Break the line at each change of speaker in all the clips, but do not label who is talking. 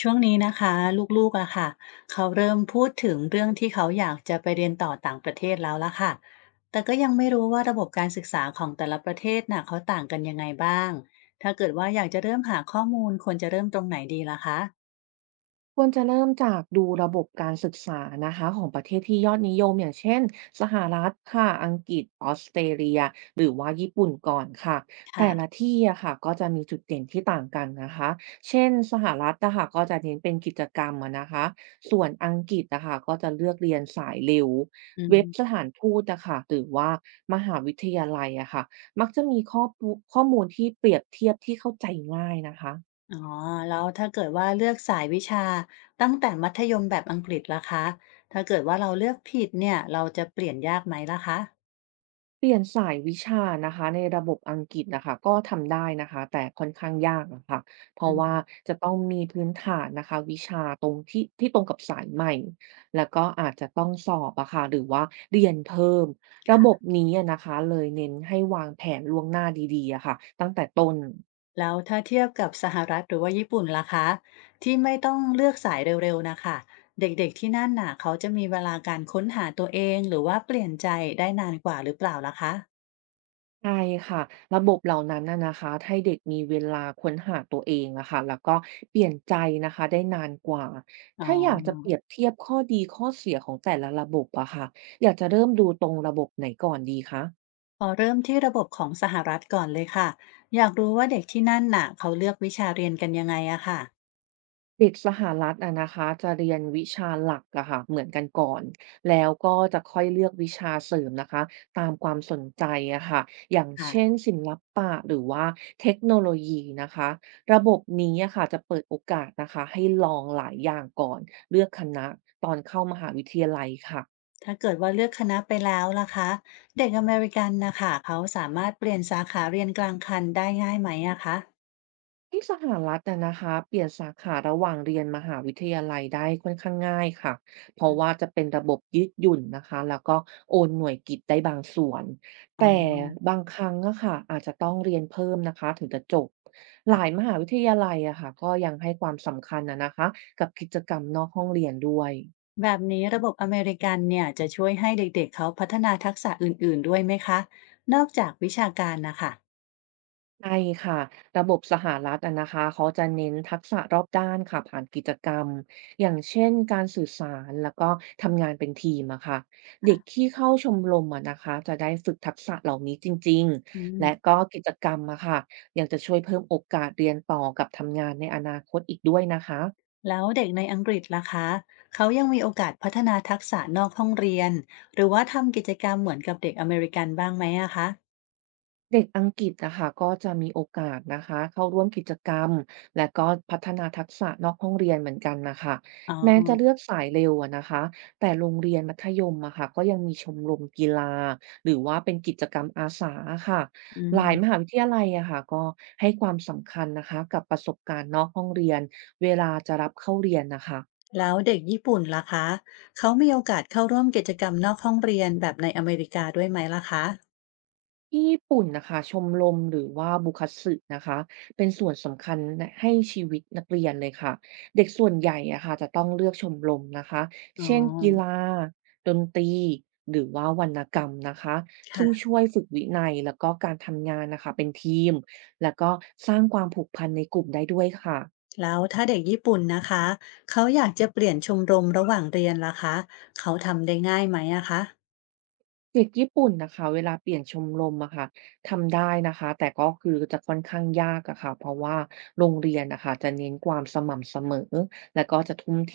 ช่วงนี้นะคะลูกๆอะค่ะเขาเริ่มพูดถึงเรื่องที่เขาอยากจะไปเรียนต่อต่างประเทศแล้วละค่ะแต่ก็ยังไม่รู้ว่าระบบการศึกษาของแต่ละประเทศน่ะเขาต่างกันยังไงบ้างถ้าเกิดว่าอยากจะเริ่มหาข้อมูลควรจะเริ่มตรงไหนดีล่ะคะ
ควรจะเริ่มจากดูระบบการศึกษานะคะของประเทศที่ยอดนิยมอย่างเช่นสหรัฐค่ะอังกฤษออสเตรเลียหรือว่าญี่ปุ่นก่อนค่ะ
ค่ะ
แต่ละที่อะค่ะก็จะมีจุดเด่นที่ต่างกันนะคะเช่นสหรัฐนะคะก็จะเน้นเป็นกิจกรรมอะนะคะส่วนอังกฤษนะคะก็จะเลือกเรียนสายเร็ว
อืม
เว็บสถานทูตนะคะหรือว่ามหาวิทยาลัยอะค่ะมักจะมีข้อมูลที่เปรียบเทียบที่เข้าใจง่ายนะคะ
อ๋อแล้วถ้าเกิดว่าเลือกสายวิชาตั้งแต่มัธยมแบบอังกฤษล่ะคะถ้าเกิดว่าเราเลือกผิดเนี่ยเราจะเปลี่ยนยากไหมล่ะคะ
เปลี่ยนสายวิชานะคะในระบบอังกฤษนะคะก็ทำได้นะคะแต่ค่อนข้างยากนะคะเพราะ
อื
ว่า
ม
จะต้องมีพื้นฐานนะคะวิชาตรงที่ตรงกับสายใหม่แล้วก็อาจจะต้องสอบอะค่ะหรือว่าเรียนเพิ่มระบบ
ค่ะ
นี้อะนะคะเลยเน้นให้วางแผนล่วงหน้าดีๆอะค่ะตั้งแต่ต้น
แล้วถ้าเทียบกับสหรัฐหรือว่าญี่ปุ่นล่ะคะที่ไม่ต้องเลือกสายเร็วๆนะคะเด็กๆที่นั่นน่ะเขาจะมีเวลาการค้นหาตัวเองหรือว่าเปลี่ยนใจได้นานกว่าหรือเปล่าล่ะคะ
ใช่ค่ะระบบเหล่านั้นน่ะนะคะให้เด็กมีเวลาค้นหาตัวเองนะคะแล้วก็เปลี่ยนใจนะคะได้นานกว่า
อ๋อ
ถ้าอยากจะเปรียบเทียบข้อดีข้อเสียของแต่ละระบบอะค่ะอยากจะเริ่มดูตรงระบบไหนก่อนดีคะ
พอเริ่มที่ระบบของสหรัฐก่อนเลยค่ะอยากรู้ว่าเด็กที่นั่นน่ะเขาเลือกวิชาเรียนกันยังไงอะค่ะ
เด็กสหรัฐอะนะคะจะเรียนวิชาหลักอะค่ะเหมือนกันก่อนแล้วก็จะค่อยเลือกวิชาเสริมนะคะตามความสนใจอะค่ะอย่าง
ค่ะ
เช่นศิลปะหรือว่าเทคโนโลยีนะคะระบบนี้อะค่ะจะเปิดโอกาสนะคะให้ลองหลายอย่างก่อนเลือกคณะตอนเข้ามหาวิทยาลัยค่ะ
ถ้าเกิดว่าเลือกคณะไปแล้วล่ะคะเด็กอเมริกันนะคะเขาสามารถเปลี่ยนสาขาเรียนกลางคันได้ง่ายไหมอะคะ
ที่สหรัฐอะนะคะเปลี่ยนสาขาระหว่างเรียนมหาวิทยาลัยได้ค่อนข้างง่ายค่ะเพราะว่าจะเป็นระบบยืดหยุ่นนะคะแล้วก็โอนหน่วยกิตได้บางส่วน
อ๋อ
แต่บางครั้งอะค่ะอาจจะต้องเรียนเพิ่มนะคะถึงจะจบหลายมหาวิทยาลัยอะค่ะก็ยังให้ความสำคัญอะนะคะกับกิจกรรมนอกห้องเรียนด้วย
แบบนี้ระบบอเมริกันเนี่ยจะช่วยให้เด็กๆเขาพัฒนาทักษะอื่นๆด้วยไหมคะ นอกจากวิชาการนะคะ
ใช่ค่ะระบบสหรัฐอะนะคะเขาจะเน้นทักษะรอบด้านค่ะผ่านกิจกรรมอย่างเช่นการสื่อสารแล้วก็ทำงานเป็นทีมอะค่ะเด็กที่เข้าชมรมอะนะคะจะได้ฝึกทักษะเหล่านี้จริง
อื
ๆ
ม
และก็กิจกรรมอะค่ะยังจะช่วยเพิ่มโอกาสเรียนต่อกับทำงานในอนาคตอีกด้วยนะคะ
แล้วเด็กในอังกฤษล่ะคะเขายังมีโอกาสพัฒนาทักษะนอกห้องเรียนหรือว่าทำกิจกรรมเหมือนกับเด็กอเมริกันบ้างไหมอะคะ
เด็กอังกฤษนะคะก็จะมีโอกาสนะคะเข้าร่วมกิจกรรมและก็พัฒนาทักษะนอกห้องเรียนเหมือนกันนะคะ
อ๋อ
แม้จะเลือกสายเร็วอะนะคะแต่โรงเรียนมัธยมอะค่ะก็ยังมีชมรมกีฬาหรือว่าเป็นกิจกรรมอาสาค่ะ
อื
หลายมหา
ม
วิทยาลัยอะค่ะก็ให้ความสำคัญนะคะกับประสบการณ์นอกห้องเรียนเวลาจะรับเข้าเรียนนะคะ
แล้วเด็กญี่ปุ่นล่ะคะเขามีโอกาสเข้าร่วมกิจกรรมนอกห้องเรียนแบบในอเมริกาด้วยไหมล่ะคะ
ที่ญี่ปุ่นนะคะชมรมหรือว่าบุคัตสึนะคะเป็นส่วนสำคัญให้ชีวิตนักเรียนเลยค่ะเด็กส่วนใหญ่อะค่ะจะต้องเลือกชมรมนะคะ
อ๋อ
เช่นกีฬาดนตรีหรือว่าวรรณกรรมนะคะซึ่ง
ค่ะ
ช่วยฝึกวินัยแล้วก็การทำงานนะคะเป็นทีมแล้วก็สร้างความผูกพันในกลุ่มได้ด้วยค่ะ
แล้วถ้าเด็กญี่ปุ่นนะคะเขาอยากจะเปลี่ยนชมรมระหว่างเรียนล่ะคะเขาทำได้ง่ายไหมอะคะ
เด็กญี่ปุ่นนะคะเวลาเปลี่ยนชมรมอะค่ะทำได้นะคะแต่ก็คือจะค่อนข้างยากอะค่ะเพราะว่าโรงเรียนนะคะจะเน้นความสม่ำเสมอและก็จะทุ่มเท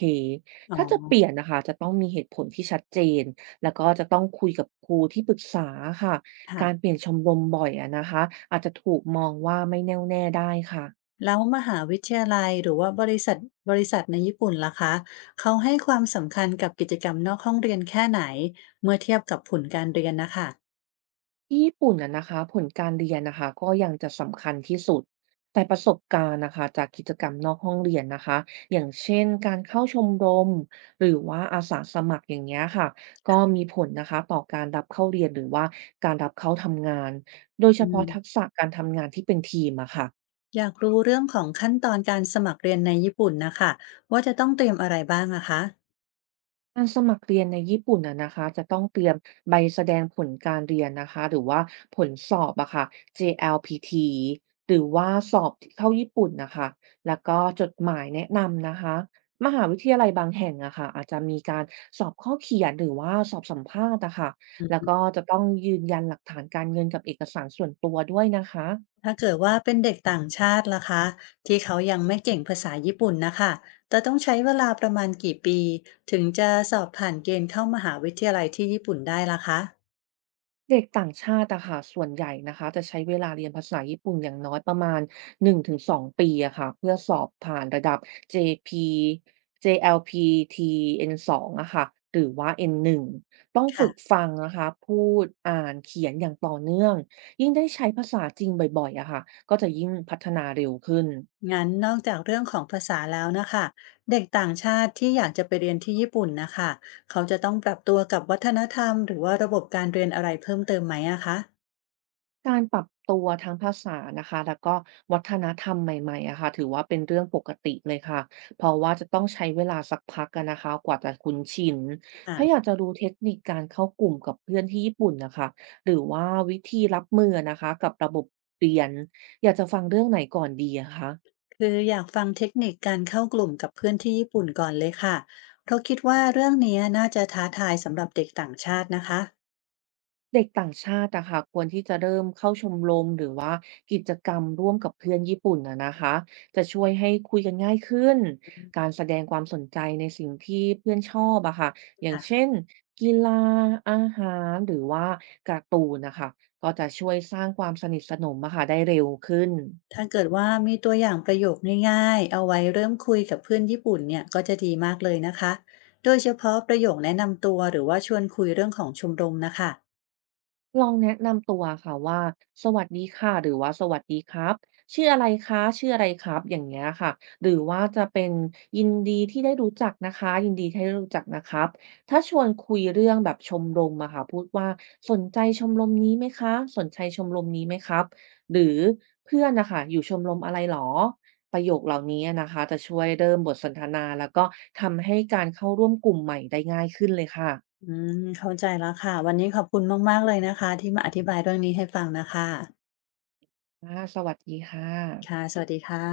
อ๋อ
ถ้าจะเปลี่ยนนะคะจะต้องมีเหตุผลที่ชัดเจนแล้วก็จะต้องคุยกับครูที่ปรึกษาค่ะการเป
ค่ะ
ลี่ยนชมรมบ่อยอะนะคะอาจจะถูกมองว่าไม่แน่วแน่ได้ค่ะ
แล้วมหาวิทยาลัยหรือว่าบริษัทในญี่ปุ่นล่ะคะเขาให้ความสำคัญกับกิจกรรมนอกห้องเรียนแค่ไหนเมื่อเทียบกับผลการเรียนนะคะ
ที่ญี่ปุ่นน่ะนะคะผลการเรียนนะคะก็ยังจะสำคัญที่สุดแต่ประสบการณ์นะคะจากกิจกรรมนอกห้องเรียนนะคะอย่างเช่นการเข้าชมรมหรือว่าอาสาสมัครอย่างเงี้ยค่ะก็มีผลนะคะต่อการรับเข้าเรียนหรือว่าการรับเข้าทำงานโดยเฉ
อื
พาะ
ม
ทักษะการทำงานที่เป็นทีมอะค่ะ
อยากรู้เรื่องของขั้นตอนการสมัครเรียนในญี่ปุ่นนะคะว่าจะต้องเตรียมอะไรบ้างอะคะ
การสมัครเรียนในญี่ปุ่นอะนะคะจะต้องเตรียมใบแสดงผลการเรียนนะคะหรือว่าผลสอบอะค่ะ JLPT หรือว่าสอบเข้าญี่ปุ่นนะคะแล้วก็จดหมายแนะนำนะคะมหาวิทยาลัยบางแห่งอะค่ะอาจจะมีการสอบข้อเขียนหรือว่าสอบสัมภาษณ์อะค่ะแล้วก็จะต้องยืนยันหลักฐานการเงินกับเอกสารส่วนตัวด้วยนะคะ
ถ้าเกิดว่าเป็นเด็กต่างชาติล่ะคะที่เขายังไม่เก่งภาษาญี่ปุ่นนะคะจะต้องใช้เวลาประมาณกี่ปีถึงจะสอบผ่านเกณฑ์เข้ามหาวิทยาลัยที่ญี่ปุ่นได้ล่ะคะ
เด็กต่างชาติอะค่ะส่วนใหญ่นะคะจะใช้เวลาเรียนภาษาญี่ปุ่นอย่างน้อยประมาณ1-2ปีอะค่ะเพื่อสอบผ่านระดับ JP JLPT-N2 อลพีทีเอ็นสองอะค่ะหรือว่า N1 ต้องฝึ
ค่ะ
กฟังนะคะพูดอ่านเขียนอย่างต่อเนื่องยิ่งได้ใช้ภาษาจริงบ่อยๆอะค่ะก็จะยิ่งพัฒนาเร็วขึ้น
งั้นนอกจากเรื่องของภาษาแล้วนะคะเด็กต่างชาติที่อยากจะไปเรียนที่ญี่ปุ่นนะคะเขาจะต้องปรับตัวกับวัฒนธรรมหรือว่าระบบการเรียนอะไรเพิ่มเติมไหมอะคะ
การปรับตัวทั้งภาษานะคะแล้วก็วัฒนธรรมใหม่ๆอะค่ะถือว่าเป็นเรื่องปกติเลยค่ะเพราะว่าจะต้องใช้เวลาสักพักกันนะคะกว่าจะคุ้นชิน
อ่า
ถ้าอยากจะรู้เทคนิคการเข้ากลุ่มกับเพื่อนที่ญี่ปุ่นนะคะหรือว่าวิธีรับมืออนะคะกับระบบเรียนอยากจะฟังเรื่องไหนก่อนดีอะคะ
คืออยากฟังเทคนิคการเข้ากลุ่มกับเพื่อนที่ญี่ปุ่นก่อนเลยค่ะเพราะคิดว่าเรื่องนี้น่าจะท้าทายสำหรับเด็กต่างชาตินะคะ
เด็กต่างชาติอะค่ะควรที่จะเริ่มเข้าชมรมหรือว่ากิจกรรมร่วมกับเพื่อนญี่ปุ่นอะนะคะจะช่วยให้คุยกันง่ายขึ้น
อืม
การแสดงความสนใจในสิ่งที่เพื่อนชอบอะค่ะอย่าง
ค่ะ
เช่นกีฬาอาหารหรือว่าการ์ตูนนะคะก็จะช่วยสร้างความสนิทสนมอะค่ะได้เร็วขึ้น
ถ้าเกิดว่ามีตัวอย่างประโยคง่ายๆเอาไว้เริ่มคุยกับเพื่อนญี่ปุ่นเนี่ยก็จะดีมากเลยนะคะ โดยเฉพาะประโยคแนะนำตัวหรือว่าชวนคุยเรื่องของชมรมนะคะ
ลองแนะนำตัวค่ะว่าสวัสดีค่ะหรือว่าสวัสดีครับชื่ออะไรคะชื่ออะไรครับอย่างเงี้ยค่ะหรือว่าจะเป็นยินดีที่ได้รู้จักนะคะยินดีที่ได้รู้จักนะครับถ้าชวนคุยเรื่องแบบชมรมอะค่ะพูดว่าสนใจชมรมนี้ไหมคะสนใจชมรมนี้ไหมครับหรือเพื่อนนะค่ะอยู่ชมรมอะไรเหรอประโยคเหล่านี้นะคะจะช่วยเริ่มบทสนทนาแล้วก็ทำให้การเข้าร่วมกลุ่มใหม่ได้ง่ายขึ้นเลยค่ะ
อืมเข้าใจแล้วค่ะวันนี้ขอบคุณมากๆเลยนะคะที่มาอธิบายเรื่องนี้ให้ฟังนะคะ
อาสวัสดีค่ะ
ค่ะสวัสดีค่ะ